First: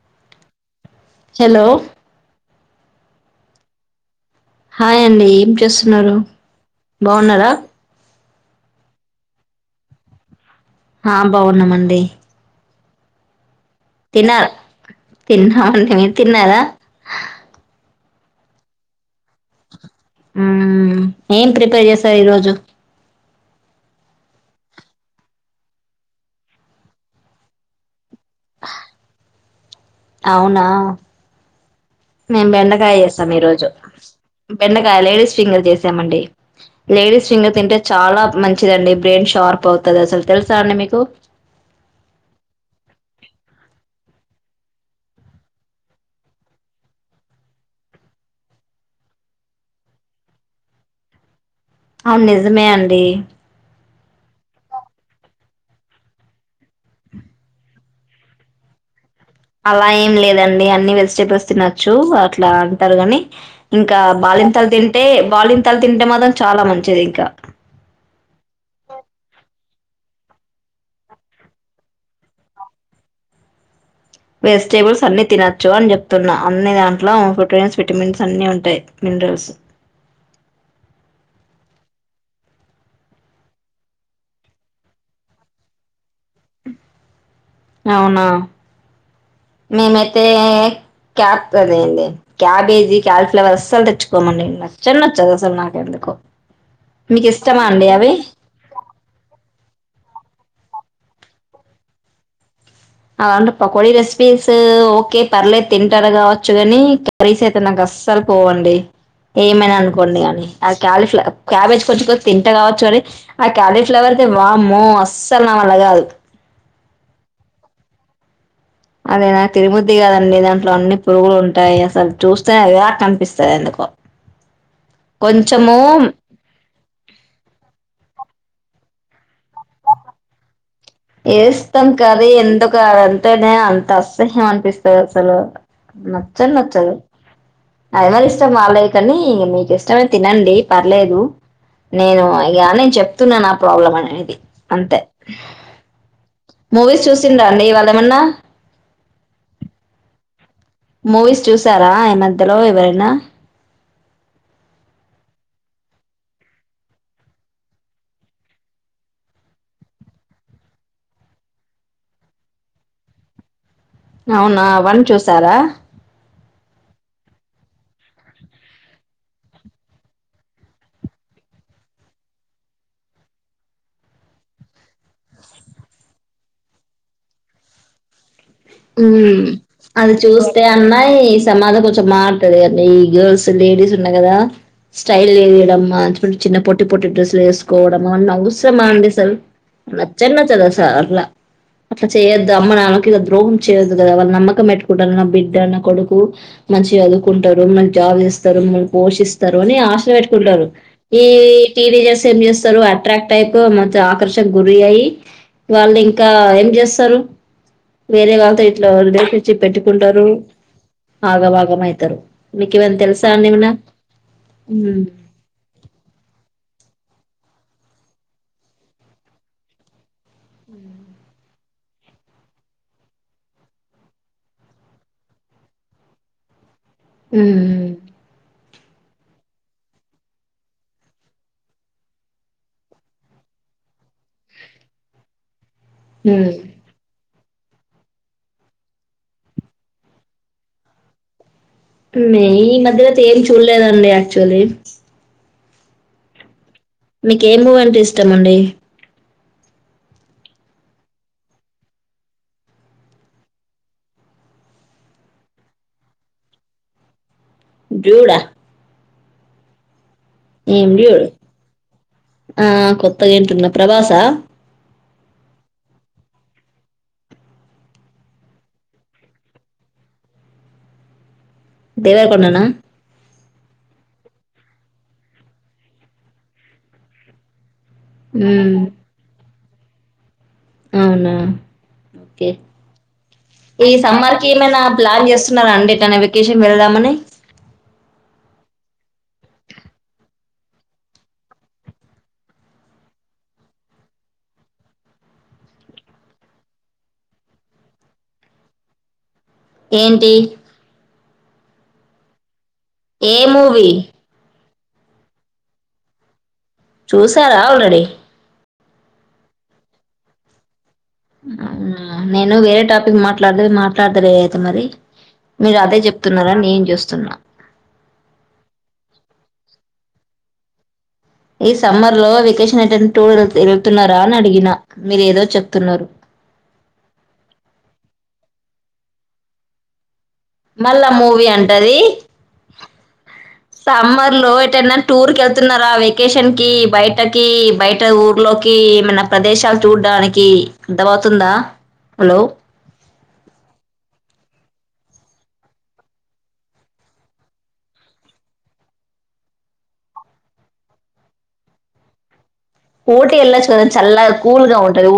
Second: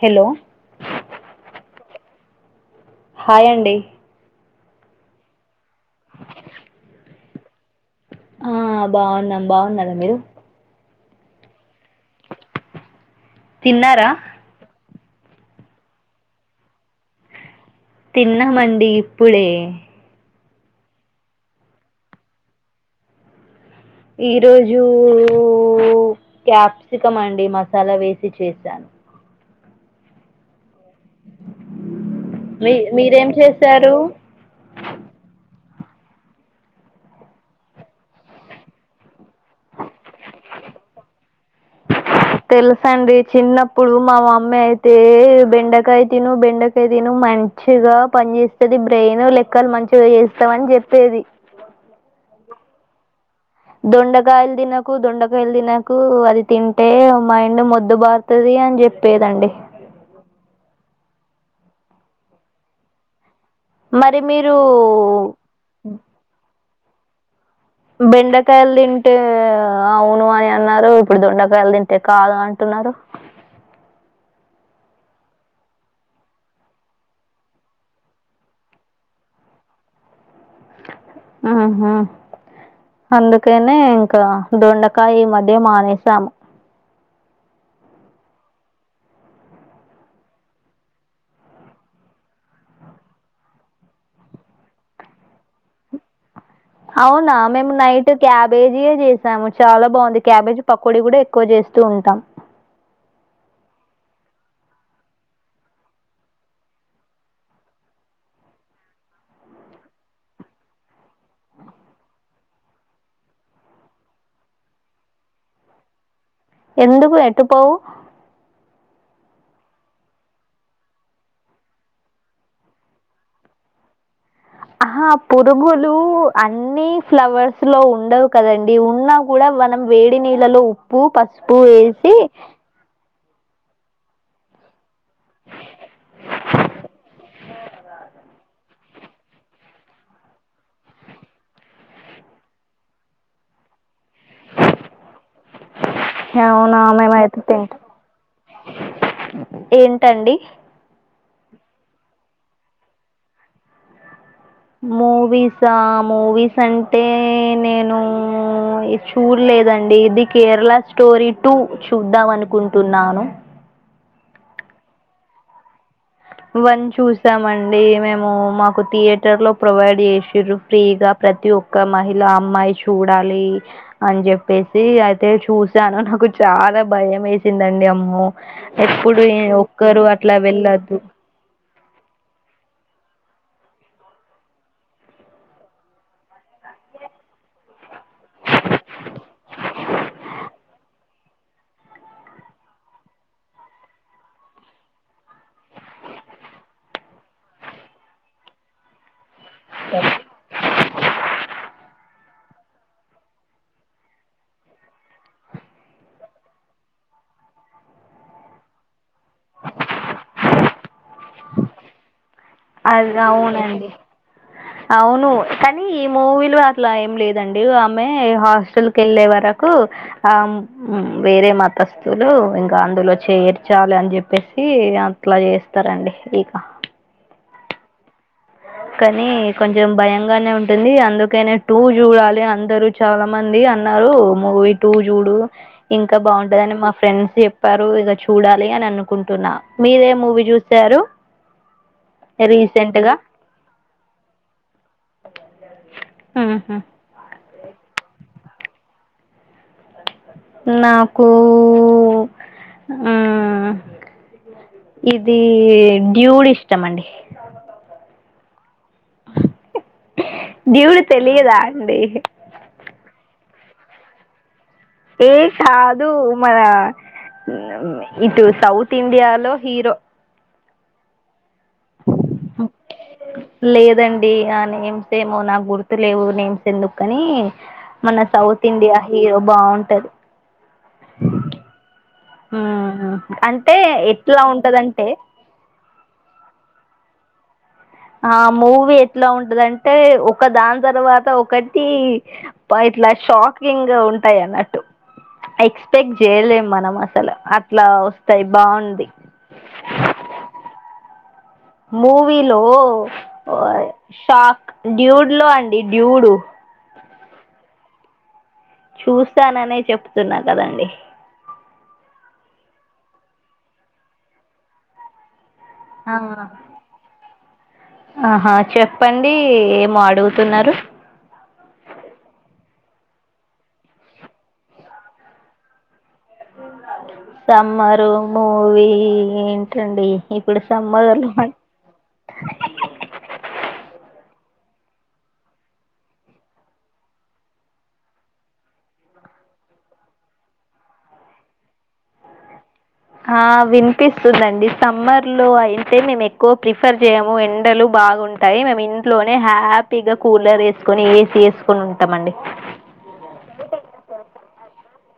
Hello hello hi అండి hi అండి ఏం చేస్తున్నారు బాగున్నారా ఆ బాగున్నాం బాగున్నారా మీరు ఆ బాగున్నామండి తిన్నారా తిన్నార తిన్నామండి మీరు తిన్నారా తిన్నామండి ఇప్పుడే హ్మ్ ఏం ప్రిపేర్ చేసారు ఈరోజు ఈ రోజు క్యాప్సికం అండి మసాలా వే ఇది చేశాను అవునా మేం మీ బెండకాయ మీరేం చేసాం ఈ రోజు చేశారు బెండకాయ లేడీస్ ఫింగర్ చేశా తమండి లేడీస్ ఫింగర్ తింటే చాలా మంచిదండి బ్రెయిన్ షార్ప్ అవుతుంది అసలు తెలుసా అండి మీకు తెలుసండి చిన్నపుడు మా మమ్మీ అయితే బెండకాయ తిను బెండకాయ తిను మంచిగా పని చేేస్తది బ్రెయిన్ లెక్కలు మంచిగా చేస్తాము అని చెప్పేది అవును నిజమే అండి దొండకాయలు తినకు దొండకాయలు తినకు అది తింటే మైండ్ మొద్దు బారుతది అని చెప్ అలా ఏం లేదండి అన్ని వెజిటబుల్స్ తినొచ్చు అట్లా అంటారు గని ఇంకా మరి మీరు బాలింతలు తింటే బాలింతలు తింటే మాత్రం చాలా మం హెచ్చరిక బెండకాయలు తింటే అవును అని అన్నారు ఇప్పుడు దొండకాయలు తింటే కాదు అంటున్నారు వెజిటేబుల్స్ అన్ని తినొచ్చు అని చెప్తున్నాను అన్ని దాంట్లో ప్రోటీన్స్ విటమిన్స్ అన్ని ఉంటాయి మినరల్స్ హ్మ్ హు అందుకనే ఇంకా దొండకాయ మధ్య మానేసాము అవునా మేమైతే క్యాప్ అద ఏంది క్యాబేజీ క్యాలిఫ్లవర్ అసలు తెచ్చుకోమండి నచ్చ నే నచ్చదు అసలు నాకు ఎందుకో అవునా మేము నైట్ క్యాబేజీయే చేసాము చాలా బాగుంది క్యాబేజ్ పకోడి కూడా ఎక్కువ చేస్తూ ఉంటాం అలాంటే పకోడి రెసిపీస్ ఓకే పర్లే తింటారు కావచ్చు కాని కర్రీస్ అయితే నాకు అస్సలు పోవండి ఏమైనా అనుకోండి కాని ఆ క్యాలీఫ్ల క్యాబేజ్ కొంచెం కొ తింట కావచ్చు కాని ఆ క్యాలీఫ్లవర్ అయితే వామ్మో అస్సలు నా వల్లా కాదు ఎందుకు ఎటు పోవు అదేనా తినబుద్ధి కాదండి దాంట్లో అన్ని పురుగులు ఉంటాయి అసలు చూస్తేనే వ్యాక్ అనిపిస్తాది ఎందుకో ఆహా కొంచెము పురుగులు అన్ని ఫ్లవర్స్ లో ఉండవు కదండి ఇది ఉన్నా కూడా మనం వేడి నీళ్ళలో ఉ వేస్తాం కర్రి ఎందుకా అంటేనే అసహ్యం అనిపిస్తది అసలు నచ్చను నచ్చదు అది మరి ఇష్టం బాలేదు కానీ ఇక మీకు ఇష్టమే తినండి పర్లేదు నేను ఇక నేను చెప్తున్నాను నా ప్రాబ్లం అనేది అంతే అవునా మూవీస్ మేమైతే చూసిండ్రా అండి తింటాం ఇవాళ ఏమన్నా ఏంటండి మూవీస్ చూసారా ఈ మధ్యలో ఏమైనా మూవీసా మూవీస్ అంటే నేను చూడలేదండి ఇది కేరళ స్టోరీ టూ చూద్దాం అనుకుంటున్నాను అవునా వన్ చూసారా వన్ చూసామండి మేము మాకు థియేటర్ లో ప్రొవైడ్ చేసిరు ఫ్రీగా ప్రతి ఒక్క మహిళ అమ్మాయి చూడాలి అని చెప్పేసి అయితే చూసాను నాకు చాలా భయం వేసిందండి అమ్మో ఎప్పుడు హ్మ్ ఏ ఒక్కరు అది అట్లా చూస్తే అన్నా వెళ్ళోదు ఈ సమాజం కొంచెం మారతాది అండి ఈ గర్ల్స్ లేడీస్ ఉన్నాయి కదా స్టైల్ చేయడం చిన్న పొట్టి పొట్టి డ్రెస్సులు వేసుకోవడం అన్న అవసరమా అండి అసలు నచ్చనే నచ్చదు అసలా అట్లా అట్లా చేయొద్దు అమ్మ నాన్నకి ఇ ద్రోహం చేయదు కదా వాళ్ళు నమ్మకం పెట్టుకుంటారు కదా నా బిడ్డ నా కొడుకు మంచిగా చదువుకుంటారు మంచి జాబ్ చేస్తారు మమల్నీ పోషిస్ తరు అని ఆశ పెట్టుకుంటారు ఈ టీనేజర్స్ ఏం చేస్తారు అట్రాక్ట్ అయి మంచి ఆకర్షకు గురయ్యి వాళ్ళు ఇంకా ఏం చేస్తారు వేరే వా తే ఇట్లా అల్రె పిచ్చి పెట్టుకుంటారు ఆగ బాగం అయితారు మీకు ఏమైనా అది తెలుసా అండి ఏమన్నా అవునండి ఉమ్ అవును కానీ ఈ మూవీలు అట్లా ఏం లేదండి ఆమె హాస్టల్ కివెళ్ళే వరకు ఆ వేరే మతస్థులు ఇంకా అందులో చేర్చాలి అని చెప్పేసి అట్లా చేస్తారండి ఇక ఉమ్ కానీ కొంచెం భయంగానే ఉంటుంది అందుకనే టూ చూడాలి అందరూ చాలా మంది అన్న మూ వీ టూ చూడు ఇంకా ఉమ్. బాగుంటది అ ని మా ఫ్రెండ్స్ చె పరువు ఇక చూడాలి అని అనుకుంటున్నా మీరే మూవీ చూసారు మే ఈ రీసెంట్ మధ్య తే ఏదీ చూడ్ లేదండి అక్చుఅల్లీ హ్మ్ హ్మ్ నీకు ఏ మూవీ అంటే ఇష్టం అండి నాకు ఆ ఇది డ్యూడ్ ఇష్టం అండి డ్యూడా డ్యూడ్ తెలియదా అండి త్త గింటున్న ప్రభాసా ఏ కాదు మన ఇటు సౌత్ ఇండియాలో హీరో దేవరకొండనా లేదండి ఆ నేమ్స్ ఏమో నాకు గుర్తు లేవు నేమ్స్ ఎందుకు కని మన సౌత్ ఉమ్ ఇండియా హీరో బాగుంటది అవునా ఓకే అంటే ఈ సమ్మర్ ఎట్లా కి ఏమైనా ఉంటుందంటే ప్లాన్ చేస్తున్నార అండి ఎటన్న వెకేషన్ వెళ్దామ నీ ఆ మూవీ ఎట్లా ఉంటదంటే ఒక దాని తర్వాత ఒకటి ఇట్లా షాకింగ్ గా ఉంటాయి అన్నట్టు ఎక్స్పెక్ట్ చేయలేము మనం అసలు అట్లా వస్తాయి బాగుంది ఏంటి మూవీ లో ఏ మూవీ షా డ్యూడ్ లో అండి డ్యూడు చూసారా ఆల్రెడీ చూస్తాననే చెప్తున్నాకదండీ నేను వేరే టాపిక్ మాట్లాడదు మాట్లాడదలే అయితే మరి మీరు అదే ఆ చెప్తున్నారా నేం చూస్తున్నా ఆహా చెప్పండి ఏమో అడుగుతున్నారు ఈ సమ్మర్ లో వెకేషన్ అటె టూర్ వెళ్తున్నారా అని అడిగినా మీరేదో చెప్తున్నారు సమ్మరు మూవీ ఏంటండి ఇప్పుడు మళ్ళా మూవీ సమ్మర్లు అంటది సమ్మర్ లో ఎ టూర్కి వెళ్తున్నారా వెకేషన్ కి బయటకి బయట ఊర్లోకి ఏమన్న ప్రదేశాలు చూడడానికి అర్థమవుతుందా ఆ వినిపిస్తుందండి సమ్మర్ లో అయితే మేము ఎక్కువ ప్రిఫర్ చేయము ఎండలు బాగుంటాయి మేము ఇంట్లోనే హ్యాపీగా కూలర్ వేసుకొని ఏసీ వేసుకొని ఉంటామ అండి ఊటీ ఎల్లచూగదా చల్ కూల్ గా ఉంటుంది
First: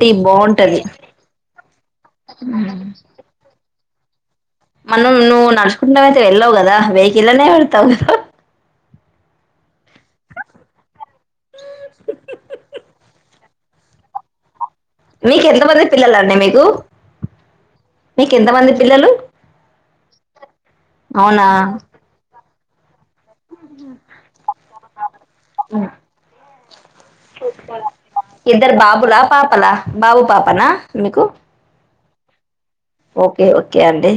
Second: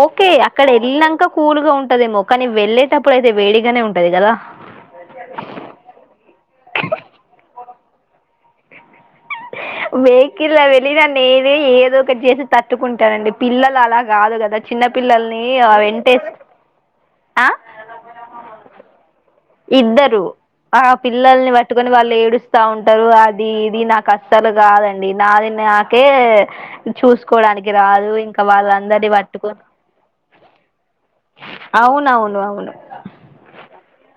ఓకే అక్కడ వెళ్ళాక కూల్గా ఉంటదేమో కానీ వెళ్ళలేటప్పుడు అయితే వేడిగానే ఉంటుంది పెది కదా మనం నువ్వు నడుచుకుంటన్నాం అయితే వెళ్ళావు కదా వెేయికిల్లనే తంగ వెహికల్ వెళ్ళి దాన్ని ఏద ఏదో ఒకటి చేసి తట్టుకుంటానండి పిల్లలు అలా కాదు కదా చిన్న పిల్లల్ని మీకు ఎంతమంది పిల్లలు వెంటేసి అండి మీకు ఆ? మీకు ఎంతమంది పిల్లలు ఇద్దరు ఆ అవునా పిల్లల్ని పట్టుకొని వాళ్ళు ఏడుస్త వస్తా ఉంటారు అది ఇది ఇది నాకు అసలు కాదండి నాది నాకే చూసుకోవడానికి రాదు ఇంకా ఇద్దరు వాళ్ళందరినీ బాబులా పట్టుకొని పాపలా బాబు పాపనా మీకు అవునవును ఓకే ఓకే అండి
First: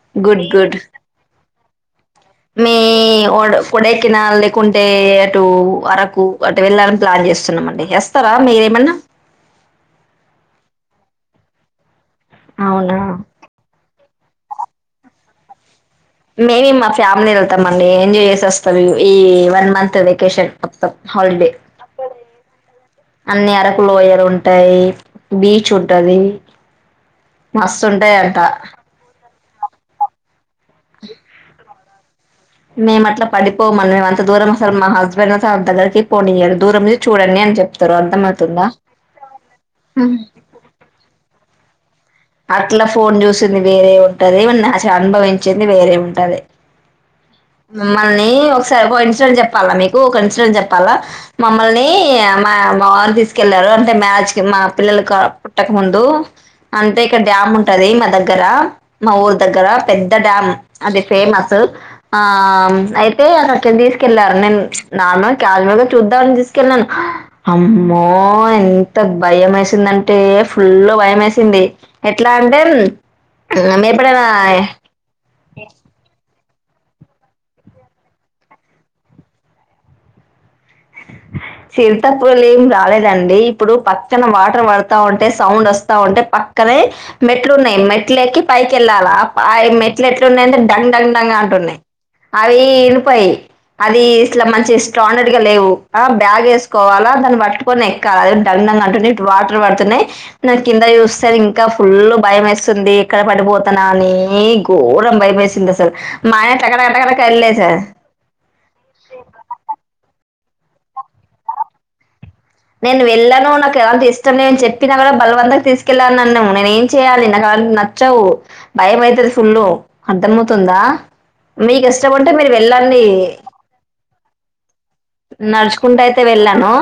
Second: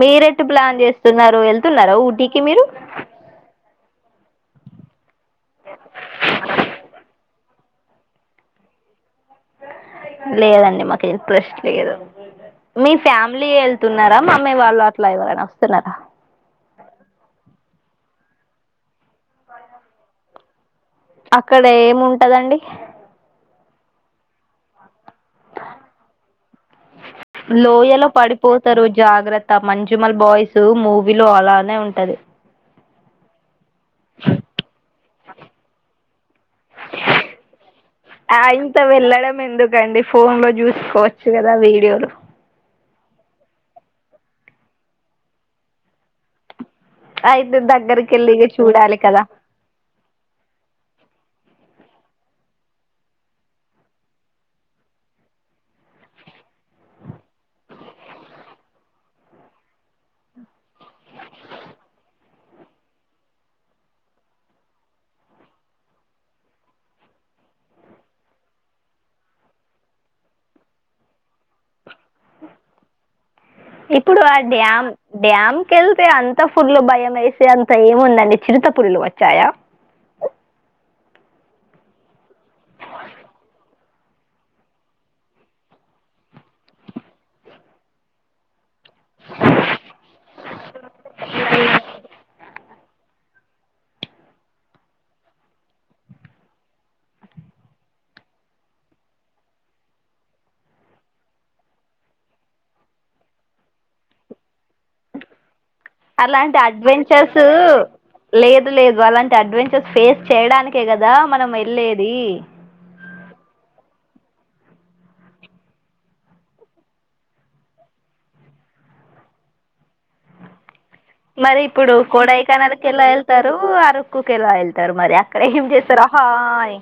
మీరెట్టు గుడ్ గుడ్ ప్లాన్ చేస్తున్నారు వెళ్ నవు క మీరు కినా లే కుంటే అటు అరకు అటు వెళ్ళాలని ప్లాన్ చేస్తున్నామా ట ఎస్తరా మేర మన్న లేదండి మాకు ఇంట్రెస్ట్ లేదు మీ అవునా ఫ్యామిలీ వెళ్తున్నారా మా మేము వాళ్ళు అట్లా ఎవరైని వస్తున్నారా మేమి మా ఫ్యామిలీ వెళ్తాం ఏం చేసోస్తారో ఈ వన్ మంత్ వెకేషన్ మొత్తం హాలిడే అక్కడ ఏము ఉంటదండి అన్ని అరకు లోయలు ఉంటాయి బీచ్ ఉంటది మస్తు లోయలో ఉంటాయంట పడిపోతారు జాగ్రత్త మంజుమల్ బాయ్స్ మూవీలో అలానే ఉంటది మేమట్లా పడి పోమం మేము అంత దూరం అసలు మా హస్బెండ్ దగ్గకి పోనియ్యాలి దూరం ను చూడండి అని చెప్తారు అర్థం ఆ అవుతుందా ఇంత వెళ్ళడం దా వీడియోలు అట్లా ఫోన్ చూసింది వేరే ఉంటది నా అనుభవించింది వేరే ఉంటది అయితే దగ్గరికి మమ్మల్ని వెళ్ళి ఇగ ఒకసారి చూడాలి ఒక కదా ఇన్సిడెంట్ చెప్పాలా మీకు ఒక ఇన్సిడెంట్ చెప్పాలా మమ్మల్ని మా వారు తీసుకెళ్లారు అంటే మ్యాచ్ మా పిల్లల పుట్టకముందు అంటే అ ఇక డ్యామ్ ఉంటది మా దగ్గర మా ఊరు దగ్గర పెద్ద డ్యామ్ అది ఫేమస్ ఆ అయితే అ అక్కడికి తీసుకెళ్ళారు నేను నార్మల్ క్యాస్యువల్ చూద్దామని తీసుకెళ్ళను అమ్మో ఎంత భయం వేసిందంటే ఫుల్ భయం వేసింది ఎట్లా అంటే ఇప్పుడు మెప్పడదా ఆ చిత్త పుర్లు భయం వేసి అంత ఏముందండి చిరుతపుుర్లు వచ్చాయా చిరతపులు ఏం రాలేదండి ఇప్పుడు పక్కన వాటర్ పడతా ఉంటే సౌండ్ వస్తా ఉంటే పక్కనే మెట్లు ఉన్నాయి మెట్లకి పై కెళ్ళాల ఆ మెట్లు ఎట్లు ఉన్నాయింటే డంగ్ డంగ్ డంగ్ అంటున్నాయి అవి ఇనపయి అది ఇట్లా మంచి స్టాండర్డ్ గా లేవు బ్యాగ్ వేసుకోవాలా దాన్ని పట్టుకొని ఎక్కాలి డాంగ్ డాంగ్ అంటున్నా ఇటు వాటర్ పడుతున్నాయి నా కింద చూస్తే ఇంకా ఫుల్ భయం వేస్తుంది ఎక్కడ పడిపోతనా అని ఘోరం భయం వేసింది అస అలాంటి అడ్వెంచర్స్ లేదు లేదు అలాంటి అడ్వెంచర్స్ ఫేస్ చేయడానికే కదా మనం వెళ్ళేది నేను వెళ్ళాను నాకు ఎలాంటి ఇష్టం లే చెప్పిన కూడా బలవంతంగా తీసుకెళ్లారు అన్న నేను ఏం చెయాలి నాకు అలా నచ్చవు భయం అయిత్తది ఫుల్ అర్ధమవుతుందా మరి ఇప్పుడు కొడఐకానాల్ ఎలా వెళ్తారు అరక్కుకు ఎలా వెళ్తారు మరి అక్కడ ఏం చేస్తారు ఆహా అని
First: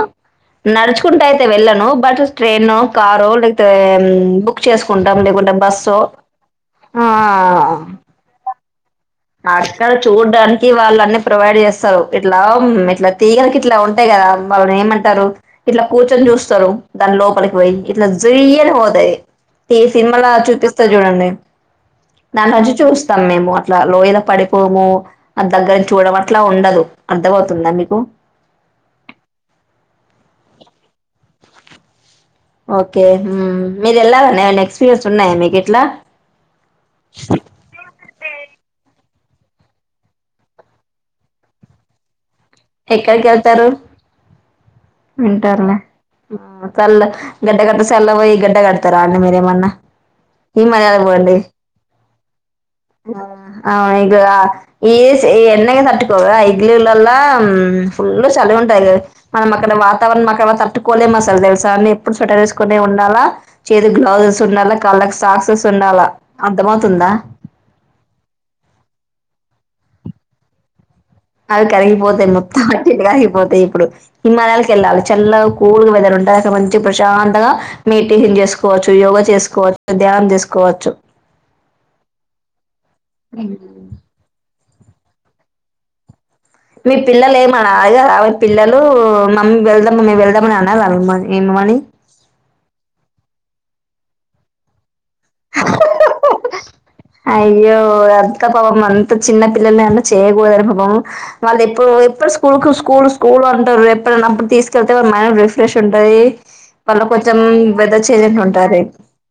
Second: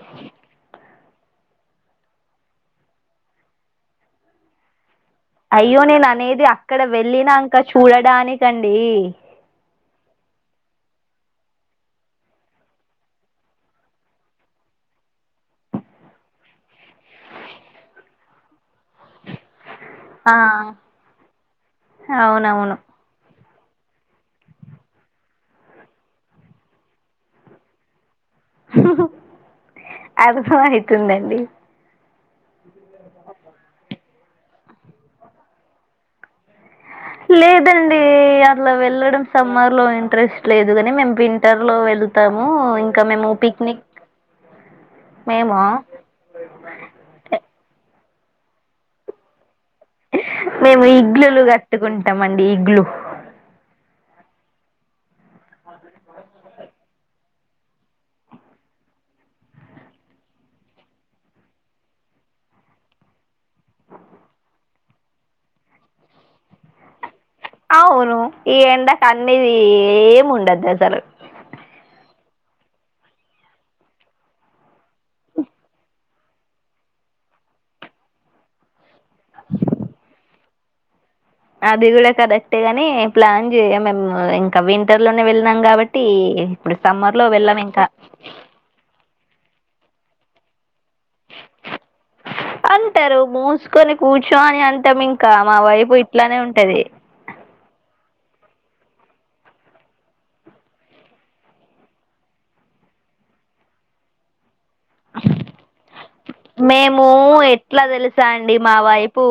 నడుచుకుంటా అయితే వెళ్ళను బట్ ట్రైన్ ఓ కారో ఓ లేకపోతే బుక్ చేసుకు అయ్యో నేను అనేది అక్కడ వెళ్ళినంక చూడ డానికి అండీ ఇక్కడ చూడడానికి వాళ్ళు అన్ని ప్రొవైడ్ చేస్తారు ఇట్లా ఇట్లా తీగలకి ఇట్లా ఉంటాయి కదా వాళ్ళు ఏమంటారు ఇట్లా కూర్చొని చూస్తారు దాని లోపలికి పోయి ఇట్లా జ్యూయీ అని పోతాయి ఈ సినిమాలా ఆ చూపిస్తాయి చూడండి దాంట్లో నుంచి అవునవును చూస్తాం మేము అట్లా లోయల పడిపోము అ దగ్గర చూడడం అట్లా ఉండదు అర్ధమవుతుందా మీకు హహ అర్థం అయితుంది అండీ ఓకే మీరు వెళ్ళారా అన్నాయ్య ఏమన్న ఎక్స్పీరియన్స్ ఉన్నాయా మీకీట్ల లేదండి అట్లా వెళ్ళడం సమ్మర్ లో ఇంట్రెస్ట్ లేదు కాని మేము వింటర్ లో వెళ్తా తాము ఇంకా మేము పిక్నిక్ మేమా వింటర్లా ఆ చల్ల గడ్డ గడ్డ చల్ల పోయి గడ్డ కడతారా అండీ మీరు ఎమన్నా మేము ఇడ్లీలు కట్టుకుంటాం అండీ ఇడ్లీ రా ఎస్ ఎన్ని ఐనా కట్టుకోడా ఇడ్లీలల్ల హ్ పుల్ చలి ఉంటది కదా మనం అక్కడ వాతావరణం మనం అక్కడ తట్టుకోలేము అసలు తెలుసా నేను ఎప్పుడు స్వెటర్ వేసుకునే ఉండాలా చేతి గ్లౌజెస్ ఉండాలా కాళ్ళకి సాక్సెస్ ఉండాలా అర్ధమవుతుందా అవును ఈ ఎండకు అన్నీ ఏమి ఉండదు అసలు అవి కరిగిపోతాయి మొత్తం అటు ఇటు అయిపోతాయి ఇప్పుడు హిమాలయాలకు వెళ్ళాలి చల్లగా కూల్గా వెదర్ ఉంటది అడ మంచి ప్రశాంతంగా మెడిటేషన్ చేసుకోవచ్చు యోగ చేసుకోవ ధ్యానం చేసుకో కోవచ్చు అది కూడా కరెక్ట్ గాని ప్లాన్ చేయం మేము ఇం ఇంకా వింటర్ లోనే వెళ్ళనాం కాబట్టి ఇప్పుడు మీ సమ్మర్ లో పిల్లలు వెళ్ళాం ఏమన్న ఇంకా అడగరా పిల్లలు మా మమ్మి వెళ్దాం మమ్మి వెళ్దాం అని అవి అమ్మ ఏమనీ కొని కూర్చోని అంటం ఇంకా మా వైపు ఇట్లనే ఉంటది అయ్యో అంత పాపం అంత చిన్న పిల్లల్ని అలా చేయకూడదని పాపం వాళ్ళు ఎప్పుడు ఎప్పుడు స్కూల్ కు స్కూల్ స్కూల్ అంటారు ఎప్పుడన్నప్పుడు తీసు తీసుకెలితే మైండ్ రిఫ్రెష్ ఉంటది వాళ్ళ మేము కొంచెం ఎట్ల వెదర్ చేంజ్ తెలుసా అంట అండి మా ఉంటది వైపు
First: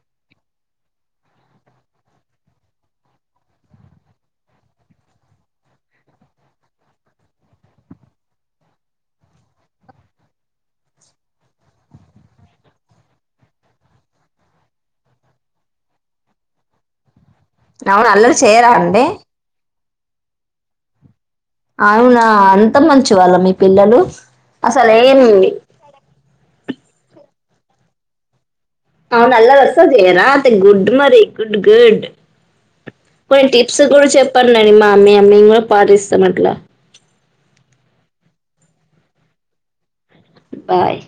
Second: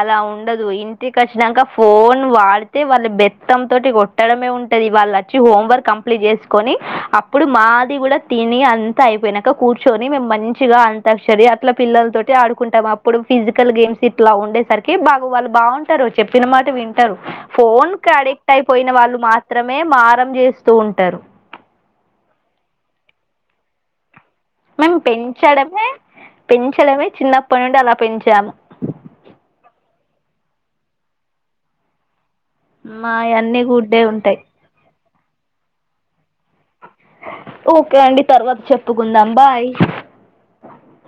అలా ఉండదు ఇంటికి అచ్చినంక ఫోన్ వాడితే వాళ్ళ బెత్తం తోటి కొట్టడమే ఉంటది వాళ్ళచ్చి హోంవర్క్ కంప్లీట్ జేస్కొని అప్పుడు మాది కూడా తిని అంత అయిపోయినంక కూర్చొని మేము మంచిగా ఆన్ తక్షరి అట్లా పిల్లలతోటి ఆడుకుంటాం అప్పుడు ఫిజికల్ గేమ్స్ ఇట్లా ఉండేసరికి బాగు వాళ్ళు బాగుంటారు చెప్పిన మాట వింటరు ఫోన్ అవును క్ అల్లరి అడిక్ట్ చేయరా అయిపోయిన అండి వాళ్ళు మాత్రమే మే మారం జేస్తూ ఉంటరు అవునా అంత మంచి వాళ్ళ మీ పిల్లలు అసలు మేం ఏం పెంచడమే పెంచడమే చిన్నప్పడి నుండి అలా పెంచాము అవున అల్లరి అస్సల్ చెయ్యరా ఐతే గుడ్ మరి గుడ్ గుడ్ కొన్ని మాయన్నీ టిప్స్ గుడ్డే కూడా ఉంటాయి చెప్పండండి మా [unintelligible] మేం గూడ పాటిస్తాం అట్లా ఓకే అండి తర్వాత్ చెప్పుకుందాం బాయ్ బాయ్